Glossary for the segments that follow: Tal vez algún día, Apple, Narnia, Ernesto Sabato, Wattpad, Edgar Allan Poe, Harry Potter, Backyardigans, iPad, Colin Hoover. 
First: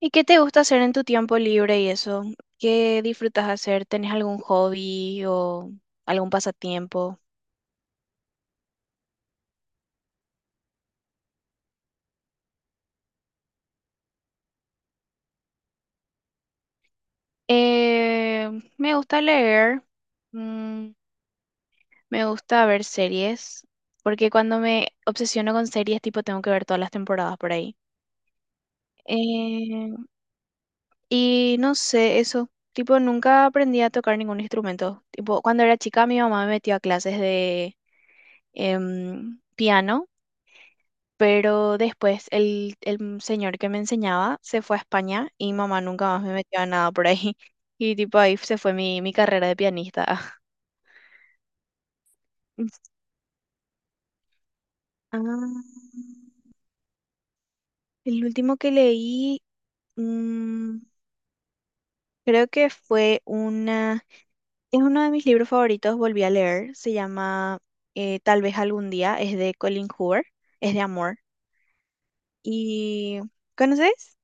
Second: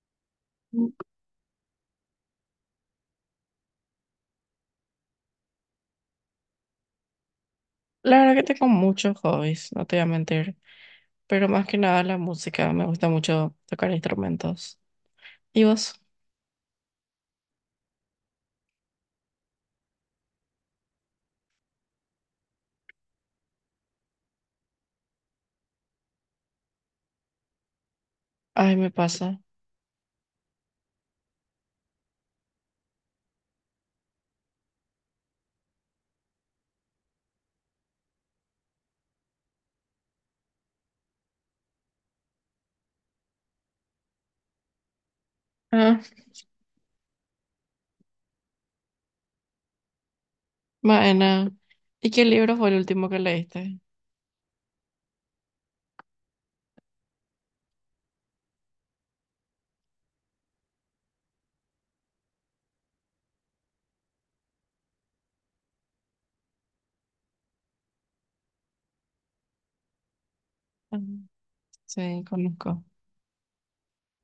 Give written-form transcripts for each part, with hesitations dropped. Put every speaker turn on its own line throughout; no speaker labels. ¿Y qué te gusta hacer en tu tiempo libre y eso? ¿Qué disfrutas hacer? ¿Tenés algún hobby o algún pasatiempo?
La verdad que tengo muchos hobbies, no te voy a mentir, pero más que nada la música, me gusta mucho tocar instrumentos. ¿Y vos?
Eh, Me gusta leer, mm, me gusta ver series, porque cuando me obsesiono con series, tipo, tengo que ver todas las temporadas por ahí.
Ay, me pasa.
Eh, y no sé, eso, tipo, nunca aprendí a tocar ningún instrumento. Tipo, cuando era chica, mi mamá me metió a clases de piano. Pero después el señor que me enseñaba se fue a España y mamá
Ah.
nunca más me metió a nada por ahí. Y tipo ahí se fue mi carrera de pianista.
Maena. ¿Y qué libro fue el último que leíste?
Ah, el último que leí, mm, creo que fue una, es uno de mis libros favoritos, volví a leer, se llama Tal vez algún día, es de Colin Hoover, es de
Ah.
amor.
Sí, conozco.
¿Y conoces?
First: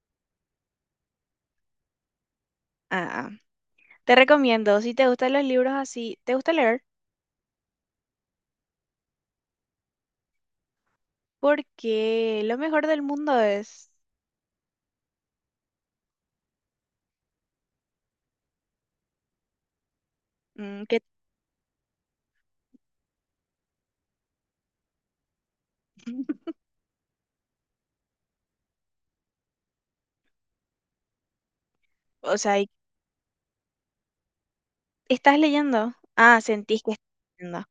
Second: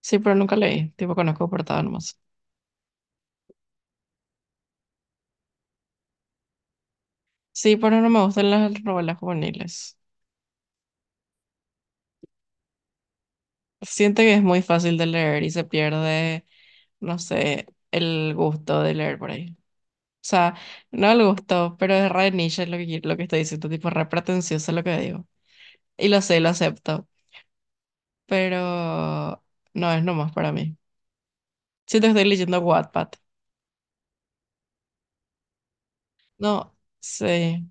Sí, pero nunca leí, tipo conozco portada nomás.
Ah, te recomiendo, si te gustan los libros así, ¿te gusta leer?
Sí, pero no me gustan las novelas juveniles.
Porque lo mejor del mundo es
Siento que es muy fácil de leer y se pierde, no sé, el gusto de leer por ahí. O sea,
mm, que,
no le gustó, pero es re niche lo que estoy diciendo, tipo re pretencioso lo que digo. Y lo sé, lo acepto, pero no es nomás para mí. Siento que estoy
o sea,
leyendo Wattpad.
estás leyendo. Ah,
No,
sentís que estás leyendo.
sí.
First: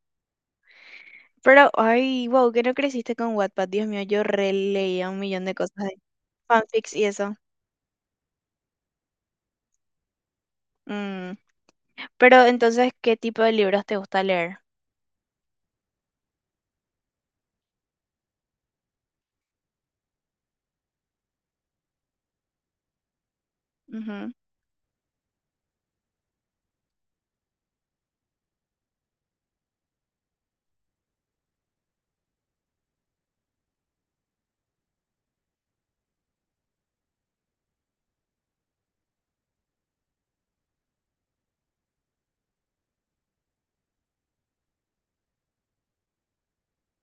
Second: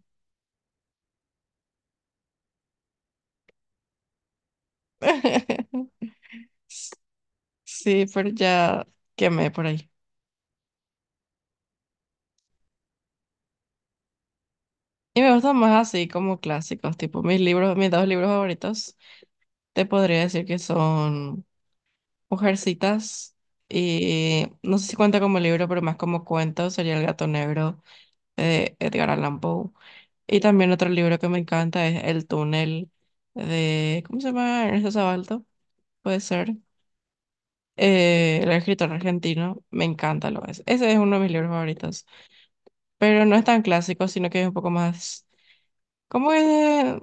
Pero, ay, wow, que no creciste con Wattpad. Dios mío, yo releía un millón de cosas de fanfics y eso.
Sí, pero ya quemé por ahí.
Mm. Pero entonces, ¿qué tipo de libros te gusta leer?
Y me gustan más así como clásicos, tipo mis libros, mis dos libros favoritos, te podría decir que son Mujercitas
Ujú,
y no sé si cuenta como libro, pero más como cuento, sería El gato negro de Edgar Allan Poe. Y también otro libro que me encanta es El túnel de, ¿cómo se llama? Ernesto Sabalto, puede ser. El escritor argentino, me encanta lo es. Ese es uno de mis libros favoritos, pero no es tan clásico, sino que es un poco más, ¿cómo es?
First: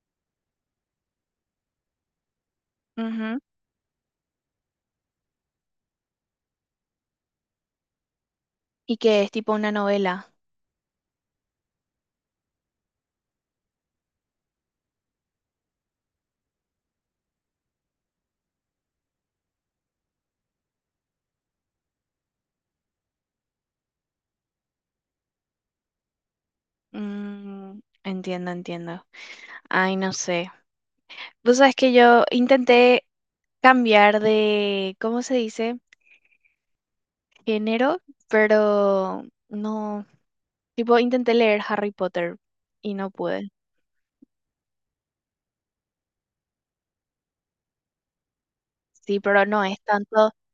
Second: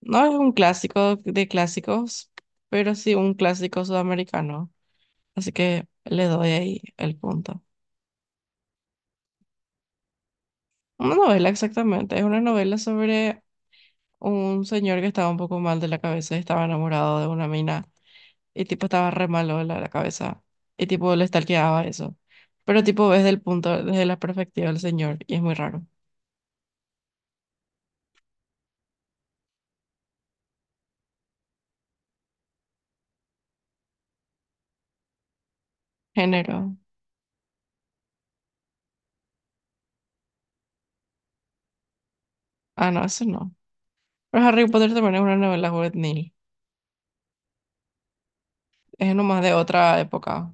No es un clásico de clásicos, pero sí un
ujú.
clásico sudamericano. Así que le doy ahí el punto.
Y que es tipo una novela.
Una novela exactamente, es una novela sobre un señor que estaba un poco mal de la cabeza y estaba enamorado de una mina y tipo estaba re malo de la cabeza y tipo le stalkeaba eso. Pero tipo ves del punto, desde la perspectiva del señor y es muy raro.
Mm, entiendo, entiendo. Ay, no sé. Vos sabés que yo intenté cambiar de, ¿cómo se dice?
Género.
Enero, pero no, tipo, intenté leer Harry Potter
Ah,
y
no,
no
eso
pude.
no. Pero Harry Potter también es una novela juvenil. Es
Sí,
nomás
pero
de
no es
otra
tanto,
época.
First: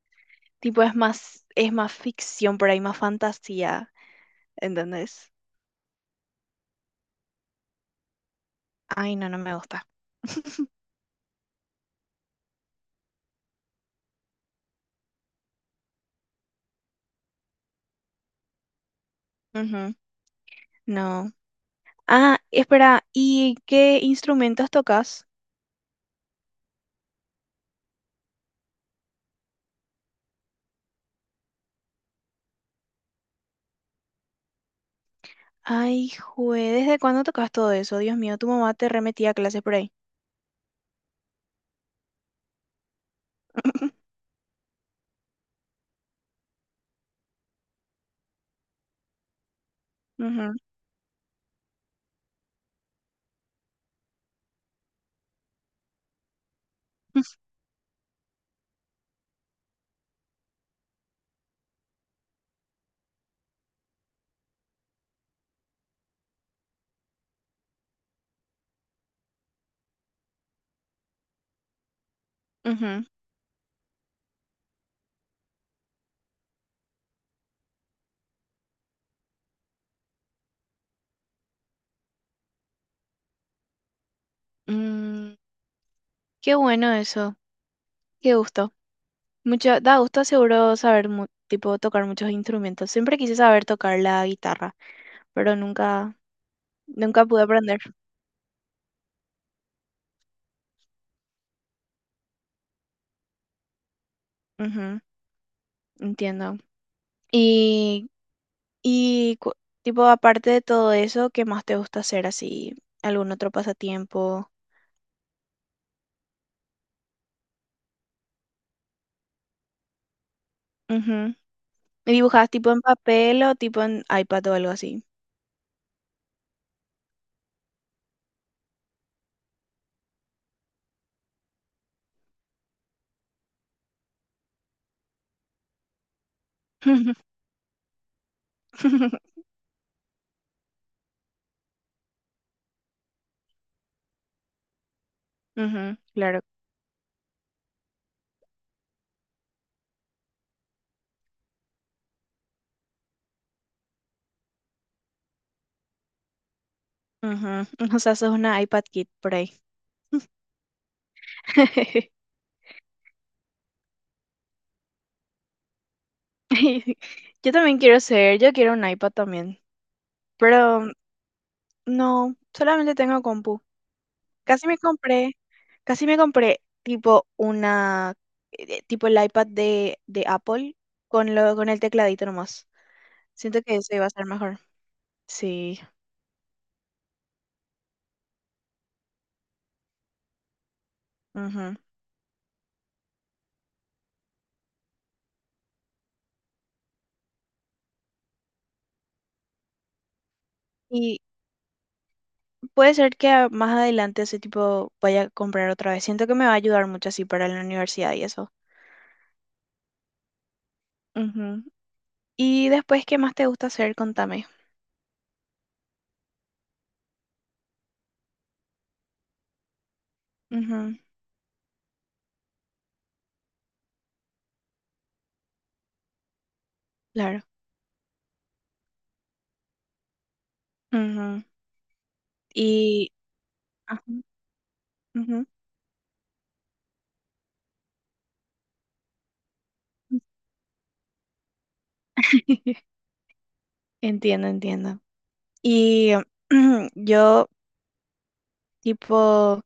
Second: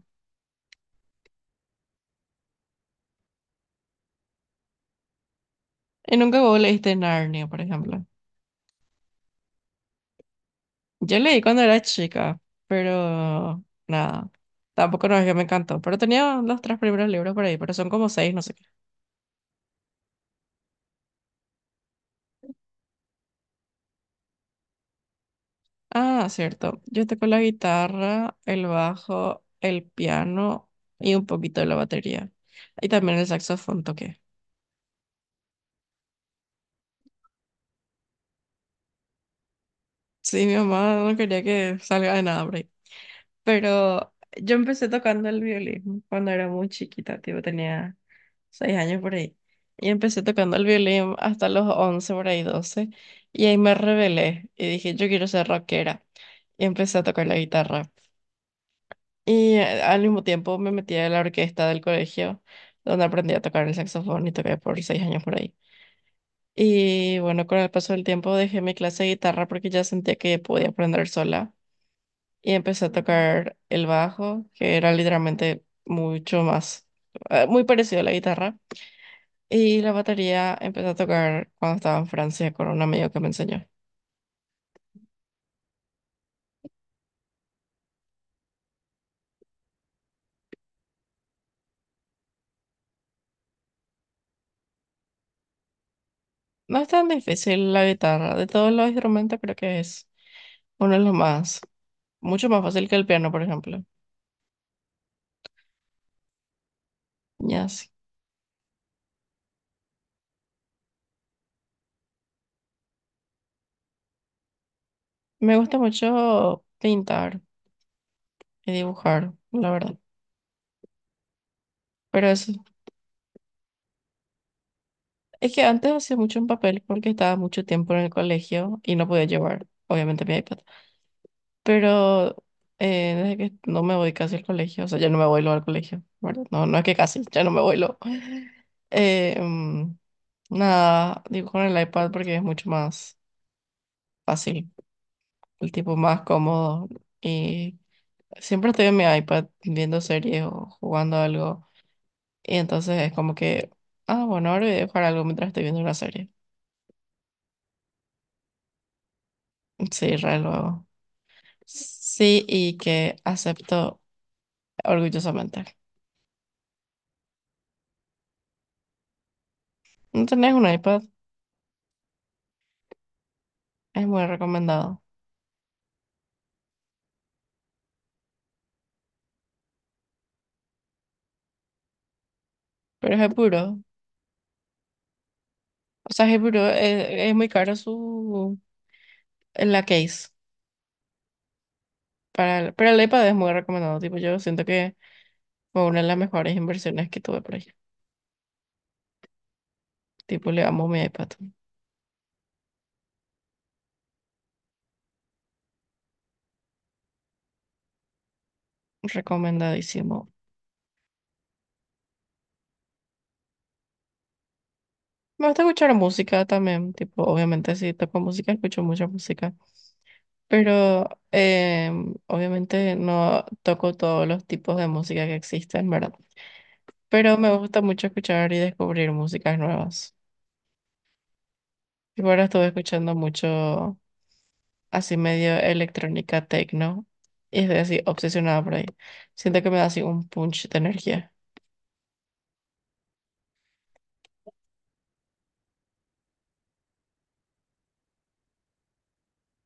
tipo, es más ficción por ahí, más fantasía, ¿entendés?
Y nunca vos leíste Narnia, por ejemplo.
Ay, no, no me gusta.
Yo leí cuando era chica, pero nada. Tampoco no es que me encantó. Pero tenía los tres primeros libros por ahí, pero son como seis, no sé qué.
Ujú, no. Ah, espera, ¿y qué instrumentos tocas?
Ah, cierto. Yo toco la guitarra, el bajo, el piano y un poquito de la batería. Y también el saxofón toqué.
Ay, jue, ¿desde cuándo tocas todo eso? Dios mío, tu mamá te remetía a clases por ahí.
Sí, mi mamá no quería que salga de nada, por ahí. Pero yo empecé tocando el violín cuando era muy chiquita, tipo tenía 6 años por ahí. Y empecé
Ujú,
tocando el violín hasta los 11 por ahí 12. Y ahí me rebelé y dije, yo quiero ser rockera. Y empecé a tocar la guitarra. Y al mismo tiempo me metí a la orquesta del colegio, donde aprendí a tocar el saxofón y toqué por 6 años por ahí. Y bueno, con el paso del tiempo dejé mi clase de guitarra porque ya sentía que podía aprender sola. Y empecé a
ujú.
tocar el bajo, que era literalmente mucho más, muy parecido a la guitarra. Y la batería empecé a tocar cuando estaba en Francia con un amigo que me enseñó.
Mm, qué bueno eso, qué gusto. Mucho, da gusto seguro saber, tipo, tocar muchos instrumentos. Siempre quise saber tocar la guitarra, pero nunca,
No es tan
nunca pude
difícil
aprender.
la guitarra. De todos los instrumentos creo que es uno de los más, mucho más fácil que el piano, por ejemplo.
Ujú, entiendo.
Ya.
Y, y tipo, aparte de todo eso, ¿qué más te gusta hacer así? ¿Algún otro pasatiempo?
Me gusta mucho pintar y dibujar, la verdad.
Ujú. ¿Y
Pero
dibujas
eso,
tipo en papel o tipo en iPad o algo así?
es que antes hacía mucho en papel porque estaba mucho tiempo en el colegio y no podía llevar, obviamente, mi iPad. Pero desde que no me voy casi al colegio, o sea, ya no me voy luego al colegio, ¿verdad? No, no es que casi, ya no me voy luego. Eh, mm, nada, dibujo en el iPad porque es mucho más fácil, el tipo
Ujú,
más
claro.
cómodo y siempre estoy en mi iPad viendo series o jugando algo. Y entonces es como que, ah, bueno, ahora voy a jugar algo mientras estoy viendo una serie.
Ujú. O sea, sos una iPad Kid por ahí.
Sí, re lo hago. Sí, y que acepto orgullosamente.
Yo también quiero ser, yo quiero un iPad también.
No tenés un
Pero
iPad,
no, solamente tengo compu.
es muy
Casi me
recomendado.
compré, casi me compré tipo una, tipo el iPad de Apple con lo, con el tecladito nomás.
Pero es
Siento que
puro.
eso iba a ser mejor. Sí.
O sea, es puro es muy caro su en la case.
Ujú.
Pero el iPad es muy recomendado. Tipo, yo siento que fue una de las mejores inversiones que tuve por ahí. Tipo, le amo mi
Y
iPad.
puede ser que más adelante ese tipo vaya a comprar otra vez. Siento que me va a ayudar mucho así para la universidad y eso.
Recomendadísimo.
Ujú. Y después, ¿qué más te gusta hacer? Contame.
Me gusta escuchar música también. Tipo, obviamente si toco música, escucho mucha música.
Ujú,
Pero obviamente no toco todos los tipos de música que existen, ¿verdad? Pero
claro.
me gusta mucho escuchar y descubrir músicas nuevas.
Ujú.
Y ahora estuve
Y...
escuchando mucho
ajá,
así
ujú.
medio electrónica techno y estoy así obsesionada por ahí. Siento que me da así un punch de energía,
Entiendo, entiendo. Y yo, tipo,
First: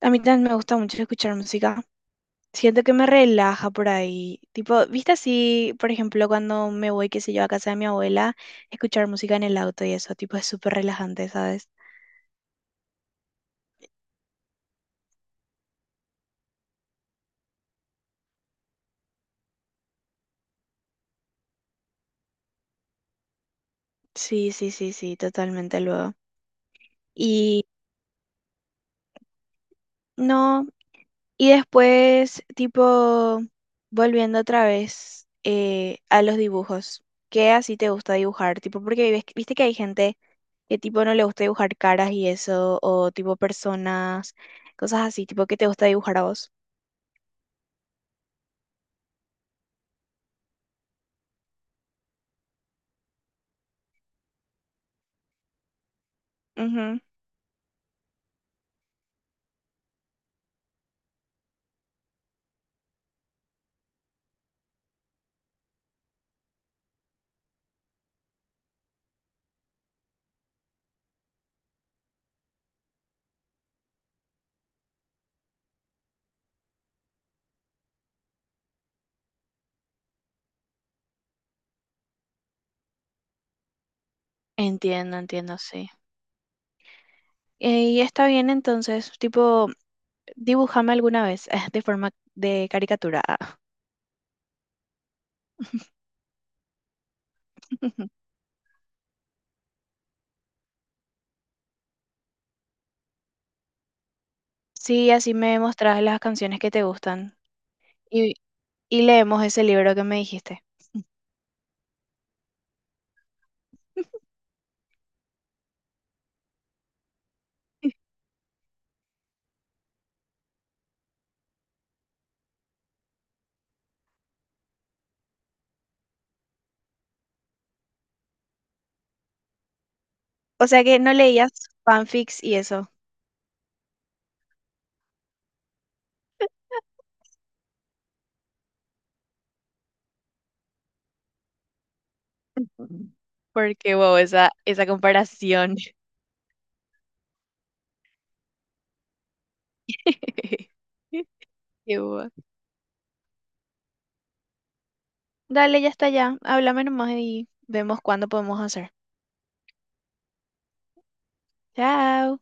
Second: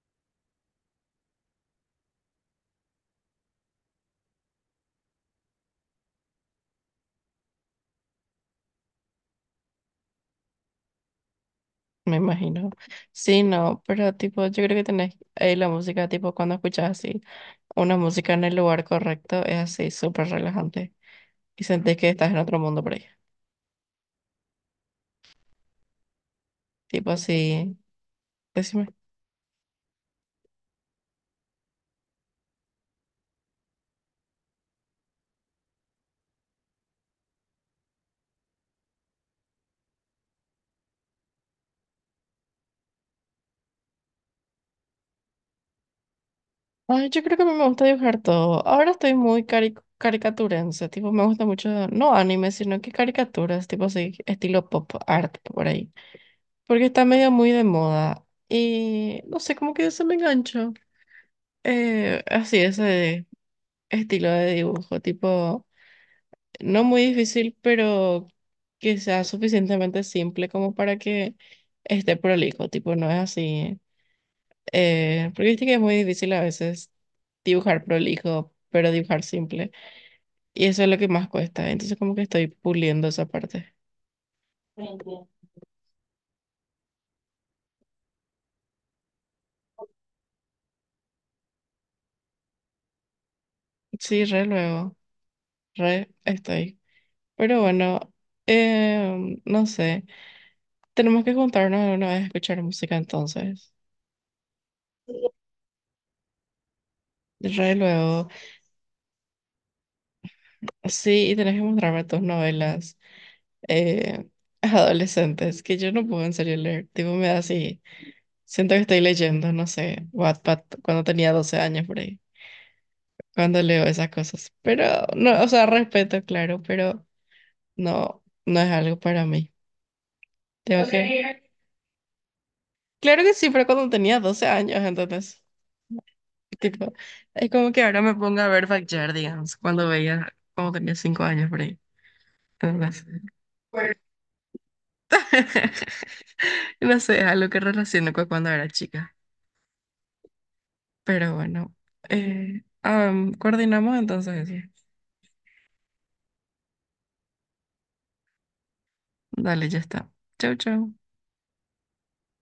a mí también me gusta mucho escuchar música. Siento que me relaja por ahí. Tipo, ¿viste así, por ejemplo, cuando me voy, qué sé yo, a casa de mi abuela, escuchar música en el auto y eso, tipo, es súper relajante, ¿sabes?
me imagino. Sí, no, pero tipo, yo creo que tenés ahí la música, tipo cuando escuchas así una música en el lugar correcto, es así súper relajante y sentís que estás en otro mundo por ahí.
Sí, sí, sí, sí, totalmente luego.
Tipo
Y
así. Decime.
no, y después, tipo, volviendo otra vez a los dibujos. ¿Qué así te gusta dibujar? Tipo, porque viste que hay gente que tipo no le gusta dibujar caras y eso, o tipo personas, cosas así, tipo que te gusta dibujar a vos.
Ay, yo creo que a mí me gusta dibujar todo. Ahora estoy muy caricaturense, tipo, me gusta mucho, no anime, sino que caricaturas, tipo así, estilo pop art por ahí. Porque
Ujú.
está medio muy de moda. Y no sé, como que se me enganchó. Así, ese estilo de dibujo, tipo, no muy difícil, pero que sea suficientemente simple como para que esté prolijo, tipo, no es así. Porque viste que es muy difícil a veces dibujar prolijo, pero dibujar simple. Y eso es lo que más cuesta. Entonces como que estoy puliendo esa parte.
Entiendo,
Entiendo.
entiendo, sí. Y está bien entonces, tipo, dibújame alguna vez de forma de caricatura. Ah.
Sí, re luego, re estoy. Pero bueno, no sé. Tenemos que juntarnos alguna vez a escuchar música entonces.
Sí,
Sí,
así me mostrás las canciones que te gustan
re luego.
y, y leemos ese libro que me dijiste.
Sí, y tenés que mostrarme tus novelas eh, adolescentes, que yo no puedo en serio leer. Tipo, me da así. Siento que estoy leyendo, no sé, Wattpad cuando tenía 12 años por ahí, cuando leo esas cosas. Pero, no, o sea, respeto, claro, pero no, no es algo para mí.
O sea
Tengo
que no
que...
leías fanfics y eso.
Claro que sí, pero cuando tenía 12 años, entonces, tipo, es como que ahora me pongo a ver Backyardigans, cuando veía, cuando tenía 5 años por ahí. Entonces,
Ujú. Porque, wow, esa comparación.
no sé, es algo que relaciono con cuando era chica. Pero bueno,
Qué guau.
ah, coordinamos entonces eso.
Dale, ya está ya. Háblame nomás y vemos cuándo podemos hacer.
Dale, ya está. Chau, chau.
Chao.